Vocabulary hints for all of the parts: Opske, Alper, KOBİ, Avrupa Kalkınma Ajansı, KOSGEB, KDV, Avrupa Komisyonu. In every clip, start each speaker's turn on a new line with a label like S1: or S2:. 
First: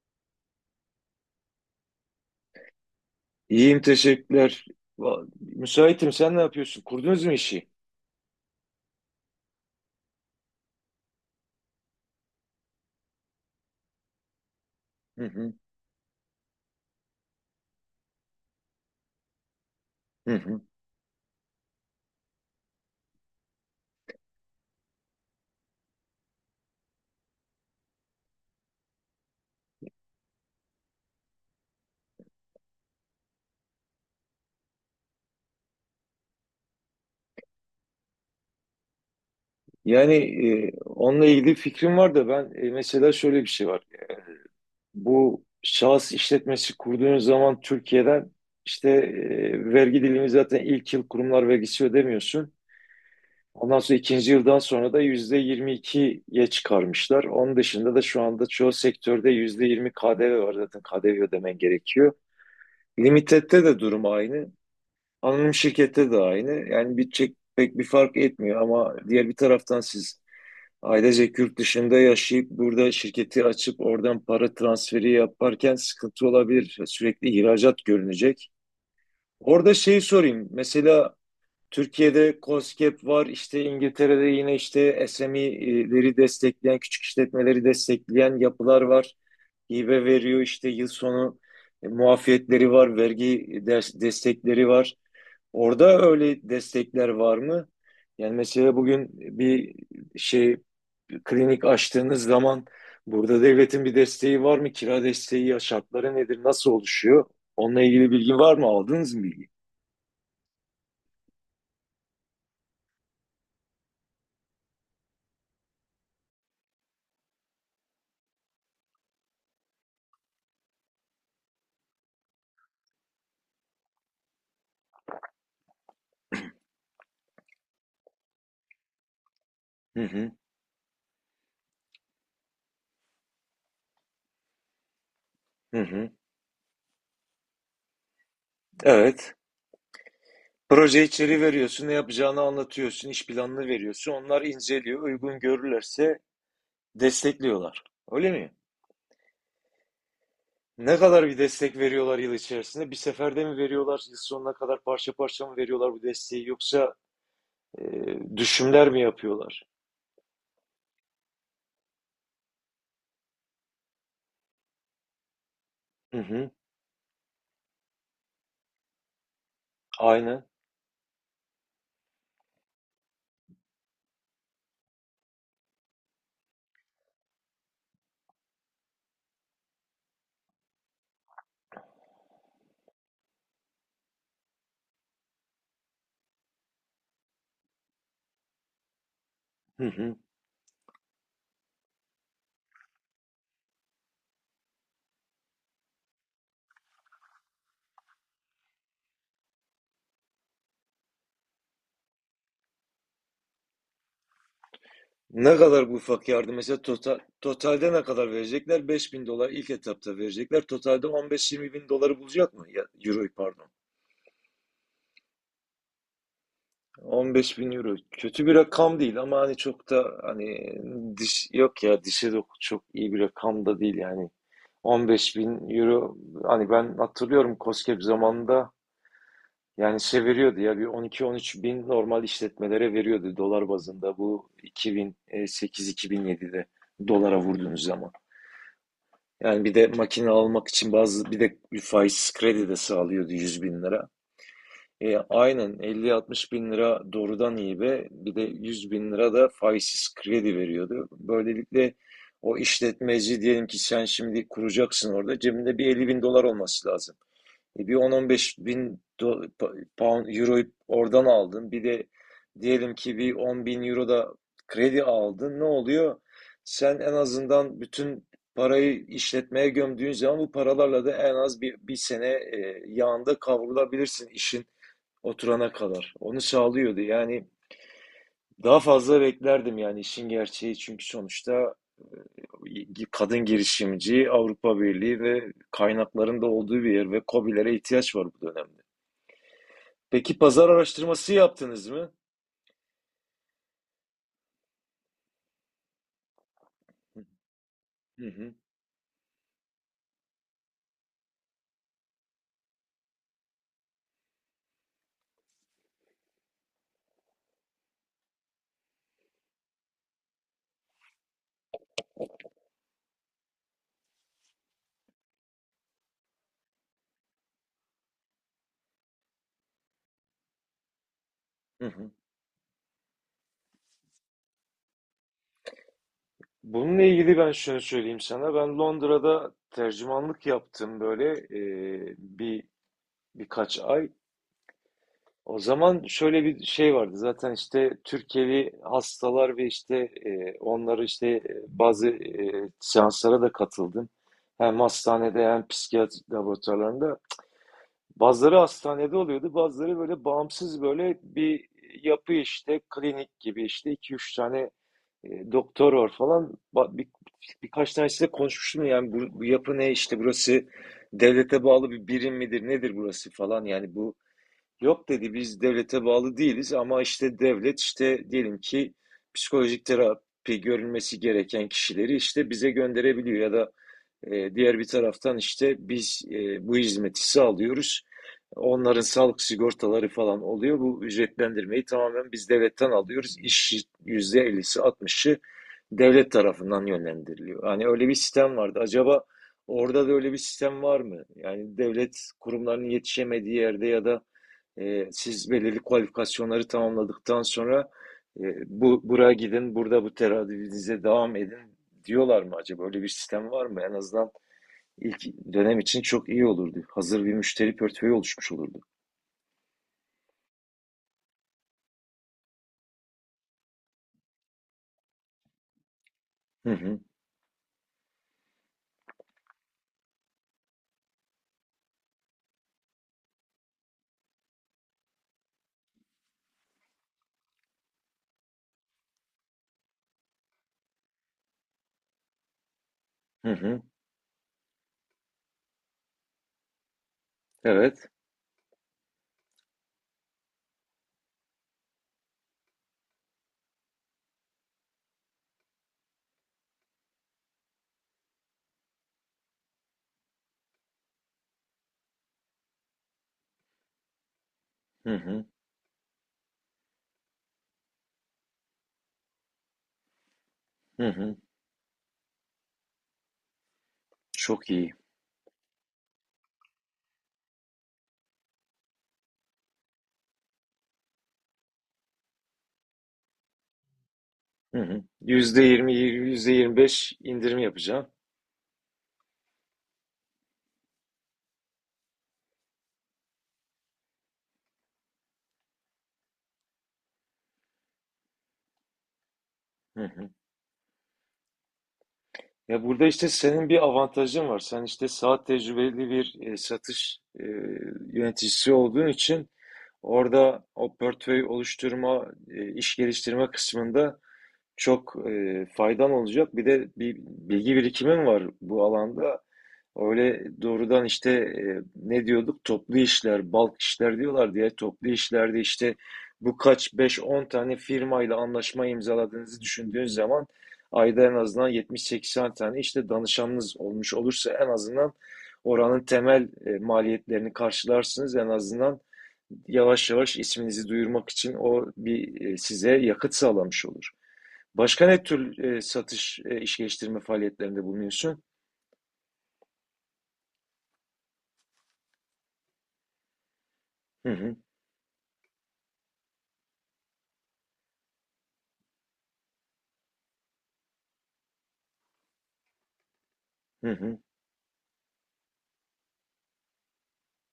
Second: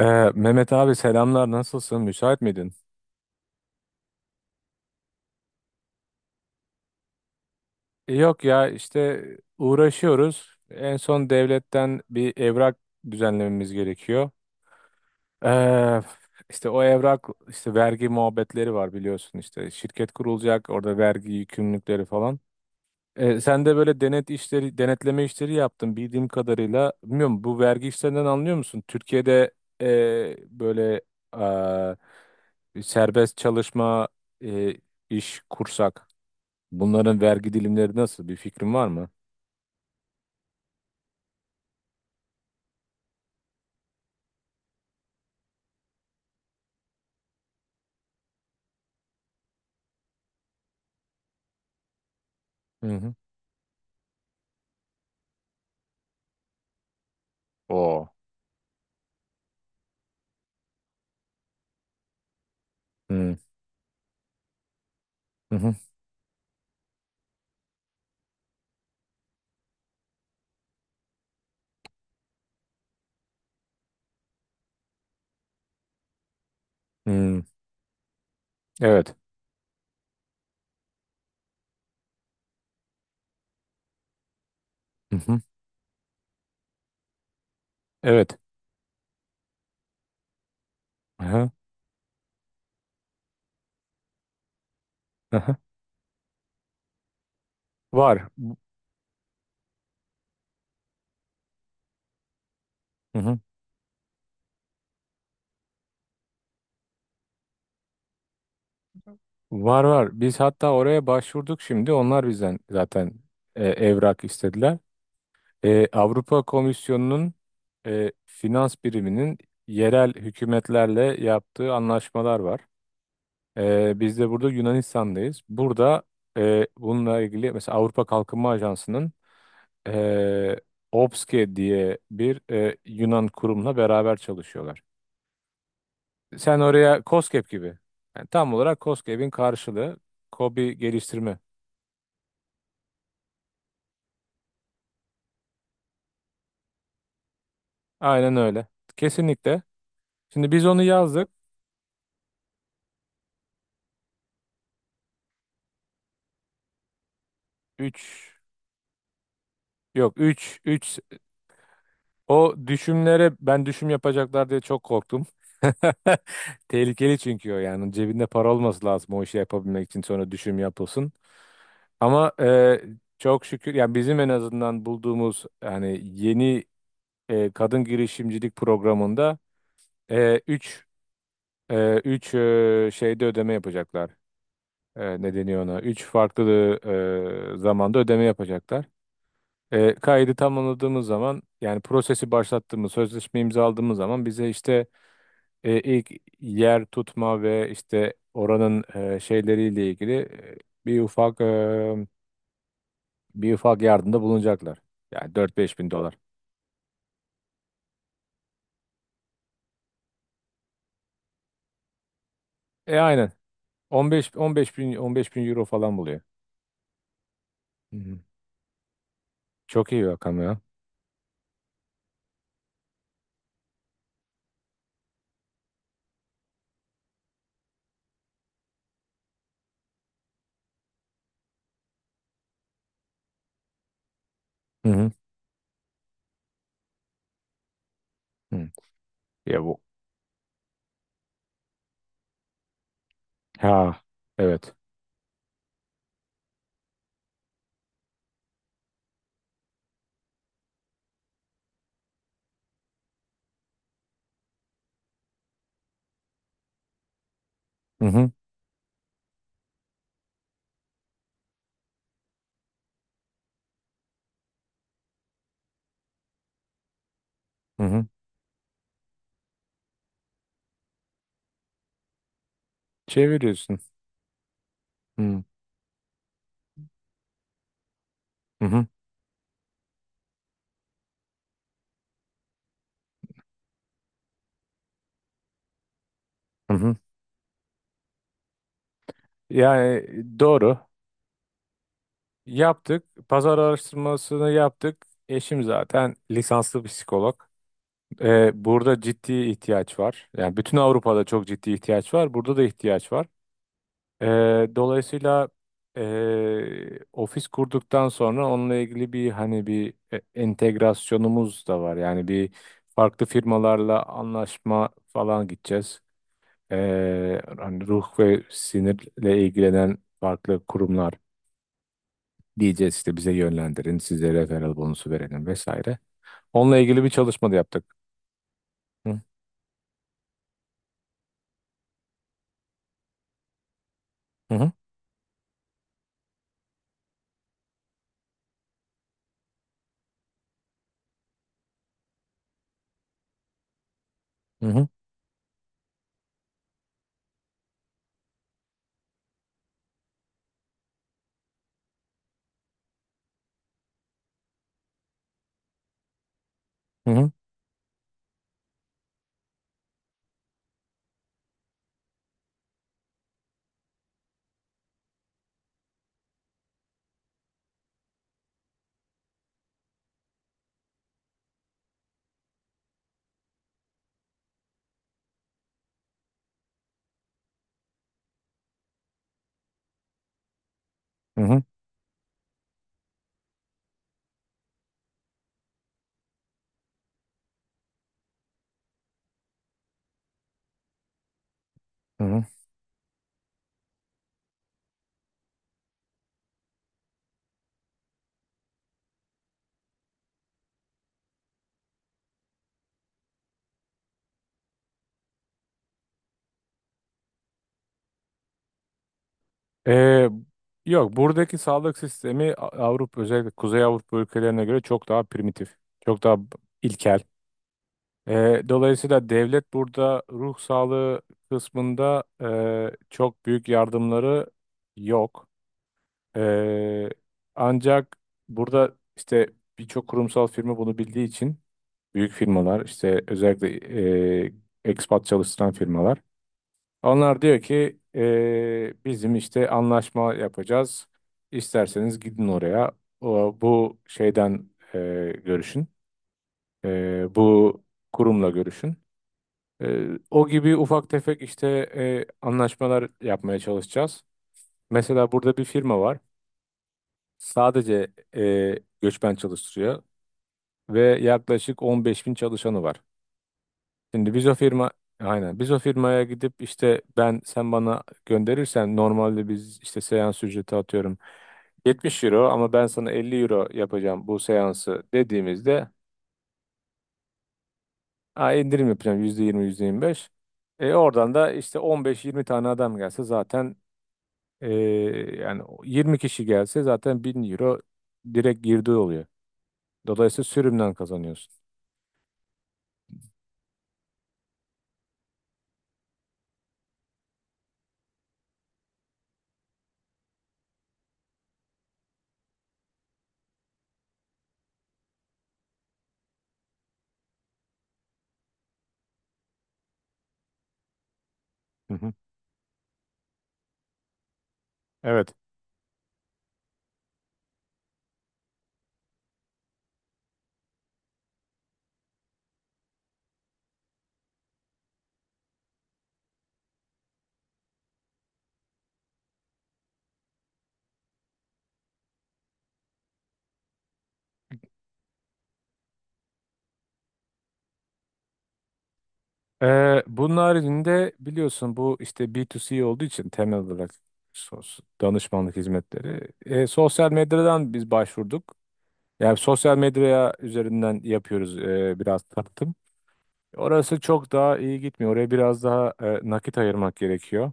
S1: Mehmet abi, selamlar. Nasılsın, müsait miydin?
S2: İyiyim teşekkürler. Müsaitim, sen ne yapıyorsun? Kurdunuz mu işi?
S1: Yok ya, işte uğraşıyoruz. En son devletten bir evrak düzenlememiz gerekiyor.
S2: Hı hı,
S1: Ee, işte o evrak, işte vergi muhabbetleri var biliyorsun, işte şirket
S2: hı hı.
S1: kurulacak, orada vergi yükümlülükleri falan. Sen de böyle denetleme işleri yaptın bildiğim kadarıyla. Bilmiyorum, bu vergi işlerinden anlıyor musun? Türkiye'de e, böyle serbest çalışma e, iş kursak. Bunların vergi dilimleri nasıl? Bir fikrin var mı?
S2: Yani onunla ilgili fikrim var da ben, mesela şöyle bir şey var. Bu şahıs işletmesi kurduğunuz zaman Türkiye'den işte vergi dilimi zaten ilk yıl kurumlar vergisi ödemiyorsun.
S1: Hı hı.
S2: Ondan sonra ikinci yıldan sonra da %22'ye çıkarmışlar. Onun dışında da
S1: Oo.
S2: şu anda çoğu sektörde yüzde 20 KDV var, zaten KDV ödemen gerekiyor.
S1: Hı
S2: Limitette de durum aynı. Anonim
S1: hı. Hı.
S2: şirkette de aynı. Yani bitecek pek bir fark etmiyor ama diğer bir taraftan siz ailecek yurt dışında yaşayıp burada şirketi açıp oradan para transferi yaparken sıkıntı olabilir. Sürekli
S1: Hı.
S2: ihracat görünecek.
S1: Evet.
S2: Orada şeyi sorayım. Mesela Türkiye'de KOSGEB var, işte İngiltere'de yine işte
S1: Hı hı.
S2: SME'leri destekleyen, küçük işletmeleri destekleyen
S1: Evet.
S2: yapılar var. Hibe veriyor, işte yıl
S1: Hı
S2: sonu
S1: hı.
S2: muafiyetleri var, vergi destekleri var.
S1: Hı hı.
S2: Orada öyle destekler var mı?
S1: Var.
S2: Yani mesela bugün bir şey klinik açtığınız zaman
S1: Hı hı.
S2: burada devletin bir desteği var mı? Kira desteği ya, şartları nedir? Nasıl oluşuyor? Onunla ilgili bilgi var mı? Aldınız mı bilgi?
S1: Var, var. Biz hatta oraya başvurduk şimdi. Onlar bizden zaten evrak istediler. Avrupa Komisyonu'nun finans biriminin yerel hükümetlerle yaptığı anlaşmalar var. Biz de burada Yunanistan'dayız. Burada bununla ilgili mesela Avrupa Kalkınma Ajansı'nın
S2: Hı hı.
S1: e, Opske diye bir Yunan kurumla beraber çalışıyorlar.
S2: Hı hı.
S1: Sen oraya KOSGEB gibi. Yani tam olarak KOSGEB'in
S2: Evet.
S1: karşılığı KOBİ
S2: Proje
S1: geliştirme.
S2: içeriği veriyorsun, ne yapacağını anlatıyorsun, iş planını veriyorsun. Onlar inceliyor, uygun görürlerse destekliyorlar. Öyle
S1: Aynen
S2: mi?
S1: öyle. Kesinlikle. Şimdi biz onu
S2: Ne kadar
S1: yazdık.
S2: bir destek veriyorlar yıl içerisinde? Bir seferde mi veriyorlar, yıl sonuna kadar parça parça mı veriyorlar bu desteği, yoksa e,
S1: 3.
S2: düşümler mi yapıyorlar?
S1: Yok, 3. O düşümlere ben düşüm yapacaklar diye çok korktum.
S2: Hı hı,
S1: Tehlikeli, çünkü o yani cebinde para olması lazım o işi yapabilmek için, sonra
S2: aynen.
S1: düşüm yapılsın. Ama çok şükür, yani bizim en azından bulduğumuz, yani yeni kadın girişimcilik programında 3 3 şeyde ödeme yapacaklar. Ne deniyor ona? 3 farklı zamanda ödeme yapacaklar.
S2: Hı hı.
S1: Kaydı tamamladığımız zaman, yani prosesi başlattığımız, sözleşme imzaladığımız zaman bize işte ilk yer tutma ve işte oranın şeyleriyle ilgili bir ufak e, bir ufak yardımda bulunacaklar. Yani dört
S2: Ne
S1: beş bin
S2: kadar bu
S1: dolar.
S2: ufak yardım? Mesela totalde ne kadar verecekler? 5.000 dolar ilk etapta verecekler. Totalde 15-20 bin doları bulacak mı? Ya, euro
S1: Aynen.
S2: pardon.
S1: 15 bin euro falan buluyor.
S2: 15 bin euro.
S1: Hı hı.
S2: Kötü bir rakam değil ama hani çok
S1: Çok iyi bir
S2: da
S1: rakam ya.
S2: hani diş yok ya, dişe de çok iyi bir rakam da değil yani. 15 bin euro, hani ben hatırlıyorum KOSGEB zamanında yani şey veriyordu ya, bir 12-13 bin normal işletmelere veriyordu dolar bazında, bu
S1: Hı hı.
S2: 2008-2007'de dolara vurduğunuz zaman.
S1: Hı. Ya
S2: Yani bir
S1: bu.
S2: de makine almak için bazı, bir de bir faiz kredi de sağlıyordu, 100 bin
S1: Ha.
S2: lira.
S1: Evet.
S2: Aynen, 50-60 bin lira doğrudan hibe, bir de 100 bin lira da faizsiz kredi veriyordu. Böylelikle o işletmeci, diyelim ki sen şimdi kuracaksın, orada cebinde bir 50 bin dolar olması lazım. Bir
S1: Hı hı.
S2: 10-15 bin pound, euroyu oradan aldın, bir de diyelim ki bir 10 bin euro da kredi aldın, ne oluyor? Sen en azından
S1: Hı hı.
S2: bütün parayı işletmeye gömdüğün zaman, bu paralarla da en az bir sene yağında
S1: Çeviriyorsun.
S2: kavrulabilirsin. İşin
S1: Hı
S2: oturana kadar. Onu sağlıyordu. Yani daha
S1: hı.
S2: fazla beklerdim yani, işin gerçeği, çünkü sonuçta kadın girişimci, Avrupa Birliği ve kaynakların da
S1: Hı
S2: olduğu bir
S1: hı.
S2: yer ve KOBİ'lere ihtiyaç var bu dönemde.
S1: Yani
S2: Peki pazar
S1: doğru.
S2: araştırması yaptınız mı?
S1: Yaptık. Pazar araştırmasını yaptık. Eşim zaten lisanslı psikolog.
S2: Hı hı,
S1: Burada ciddi ihtiyaç var. Yani bütün Avrupa'da çok ciddi ihtiyaç var. Burada da ihtiyaç var. Ee, Dolayısıyla ofis kurduktan sonra onunla ilgili hani bir entegrasyonumuz da var. Yani bir farklı firmalarla anlaşma falan gideceğiz. Hani ruh ve sinirle ilgilenen farklı kurumlar.
S2: hı hı.
S1: Diyeceğiz işte, bize yönlendirin, size referral bonusu verelim vesaire. Onunla
S2: Bununla
S1: ilgili bir
S2: ilgili
S1: çalışma
S2: ben
S1: da
S2: şunu
S1: yaptık.
S2: söyleyeyim sana. Ben
S1: Hı
S2: Londra'da tercümanlık yaptım böyle, bir birkaç ay.
S1: hı hı
S2: O zaman şöyle bir şey vardı. Zaten işte Türkiye'li hastalar ve işte, onları işte, bazı seanslara da katıldım.
S1: hı
S2: Hem
S1: hı
S2: hastanede, hem psikiyatri laboratuvarlarında. Bazıları hastanede oluyordu, bazıları böyle bağımsız, böyle bir yapı işte, klinik gibi işte, iki üç tane doktor var falan. Birkaç tanesiyle konuşmuştum, yani bu, yapı ne işte, burası devlete bağlı bir birim midir, nedir burası falan, yani bu. Yok dedi, biz devlete bağlı değiliz ama işte devlet işte, diyelim ki psikolojik terapi görülmesi gereken kişileri işte bize gönderebiliyor ya da diğer bir taraftan işte biz, bu hizmeti sağlıyoruz. Onların sağlık sigortaları falan oluyor. Bu
S1: hı hı.
S2: ücretlendirmeyi tamamen biz devletten alıyoruz. İş yüzde 50'si, 60'ı devlet tarafından yönlendiriliyor. Hani öyle bir sistem vardı. Acaba orada da öyle bir sistem var mı? Yani devlet
S1: Hı.
S2: kurumlarının yetişemediği yerde ya da siz belirli kualifikasyonları tamamladıktan sonra bu buraya gidin, burada bu teradüvinize devam edin diyorlar mı acaba? Öyle bir sistem var mı? En azından ilk dönem için çok iyi olurdu. Hazır bir müşteri portföyü oluşmuş olurdu.
S1: Ee, Yok, buradaki sağlık sistemi, Avrupa, özellikle Kuzey Avrupa ülkelerine göre çok daha primitif, çok daha
S2: Hı hı,
S1: ilkel. Dolayısıyla devlet burada ruh sağlığı kısmında çok büyük yardımları yok. Ee, Ancak burada işte birçok kurumsal firma bunu bildiği için büyük firmalar, işte
S2: hı
S1: özellikle
S2: hı.
S1: e, expat çalıştıran firmalar. Onlar diyor ki
S2: Evet.
S1: bizim işte anlaşma yapacağız. İsterseniz gidin oraya. Bu şeyden görüşün. Bu kurumla görüşün. O gibi ufak tefek işte anlaşmalar yapmaya çalışacağız.
S2: Hı
S1: Mesela
S2: hı,
S1: burada bir firma var. Sadece e, göçmen çalıştırıyor ve
S2: hı hı.
S1: yaklaşık 15 bin çalışanı var. Şimdi biz o
S2: Çok
S1: firma
S2: iyi.
S1: Aynen, biz o firmaya gidip işte, ben sen bana gönderirsen normalde biz işte seans ücreti atıyorum 70 euro, ama ben sana 50 euro yapacağım bu
S2: Hı
S1: seansı
S2: hı.
S1: dediğimizde,
S2: %20, %25 indirim yapacağım.
S1: "Aa, indirim yapacağım %20, %25." Oradan da işte 15-20 tane adam gelse zaten, e, yani 20 kişi gelse zaten 1000 euro direkt girdi oluyor.
S2: Hı hı.
S1: Dolayısıyla sürümden kazanıyorsun.
S2: Ya, burada işte senin bir avantajın var. Sen işte saat tecrübeli bir satış yöneticisi olduğun için, orada o portföy oluşturma, iş geliştirme kısmında çok faydan olacak. Bir de bir bilgi birikimim var bu alanda. Öyle doğrudan işte,
S1: Hı hı.
S2: ne diyorduk? Toplu işler, balk işler diyorlar diye. Toplu
S1: Evet.
S2: işlerde işte, bu kaç beş on tane firmayla anlaşma imzaladığınızı düşündüğün zaman, ayda en azından 70-80 tane işte danışanınız olmuş olursa en azından oranın temel maliyetlerini karşılarsınız. En azından yavaş yavaş isminizi duyurmak için o bir size yakıt sağlamış olur. Başka ne tür satış, iş geliştirme faaliyetlerinde bulunuyorsun?
S1: Bunun haricinde biliyorsun bu işte B2C olduğu için temel olarak
S2: Hı hı,
S1: danışmanlık hizmetleri. Sosyal medyadan biz başvurduk. Yani sosyal medyaya üzerinden yapıyoruz biraz tanıtım.
S2: hı
S1: Orası
S2: hı.
S1: çok daha iyi gitmiyor. Oraya biraz daha nakit ayırmak gerekiyor.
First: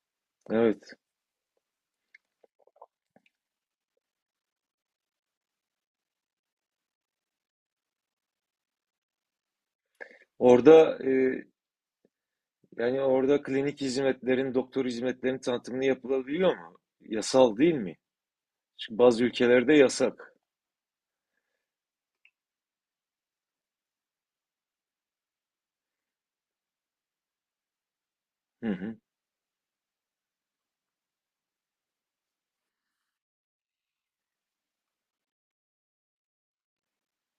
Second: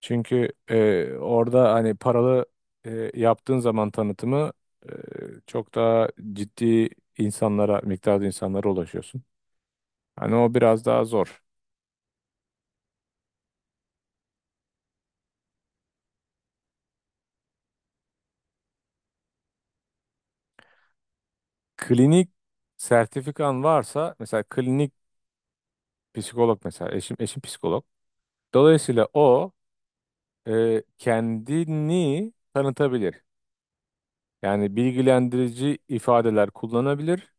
S1: Çünkü
S2: Evet.
S1: orada hani paralı yaptığın zaman tanıtımı, e, çok daha ciddi miktarda insanlara ulaşıyorsun. Hani o biraz
S2: Orada
S1: daha zor.
S2: yani orada klinik hizmetlerin, doktor hizmetlerin tanıtımını yapılabiliyor mu? Yasal değil mi? Çünkü bazı ülkelerde yasak.
S1: Klinik sertifikan varsa, mesela klinik psikolog, mesela eşim psikolog.
S2: Hı hı,
S1: Dolayısıyla o kendini tanıtabilir. Yani bilgilendirici ifadeler kullanabilir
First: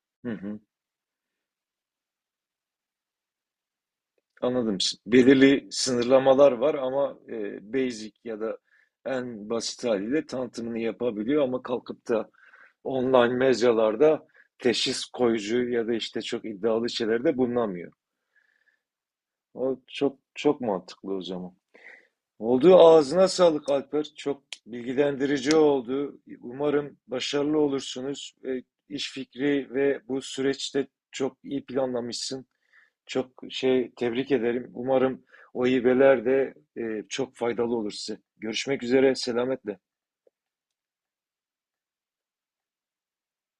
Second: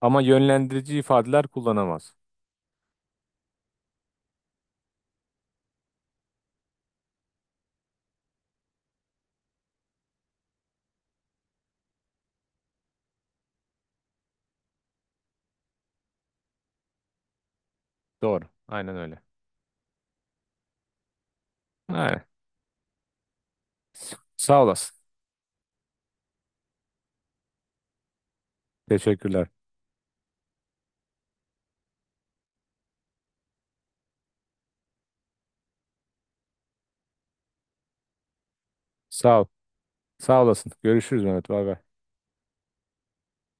S1: ama
S2: hı hı.
S1: yönlendirici ifadeler kullanamaz.
S2: Anladım. Belirli sınırlamalar var ama basic ya da en basit haliyle tanıtımını yapabiliyor, ama kalkıp da online mecralarda teşhis koyucu ya da işte çok iddialı şeylerde bulunamıyor.
S1: Doğru. Aynen öyle.
S2: O çok çok mantıklı o zaman.
S1: Aynen.
S2: Oldu. Ağzına sağlık Alper. Çok
S1: Sağ olasın.
S2: bilgilendirici oldu. Umarım başarılı olursunuz. İş
S1: Teşekkürler.
S2: fikri ve bu süreçte çok iyi planlamışsın. Çok şey tebrik ederim. Umarım o hibeler de çok faydalı olur size. Görüşmek üzere.
S1: Sağ ol.
S2: Selametle.
S1: Sağ olasın. Görüşürüz Mehmet. Bay bay.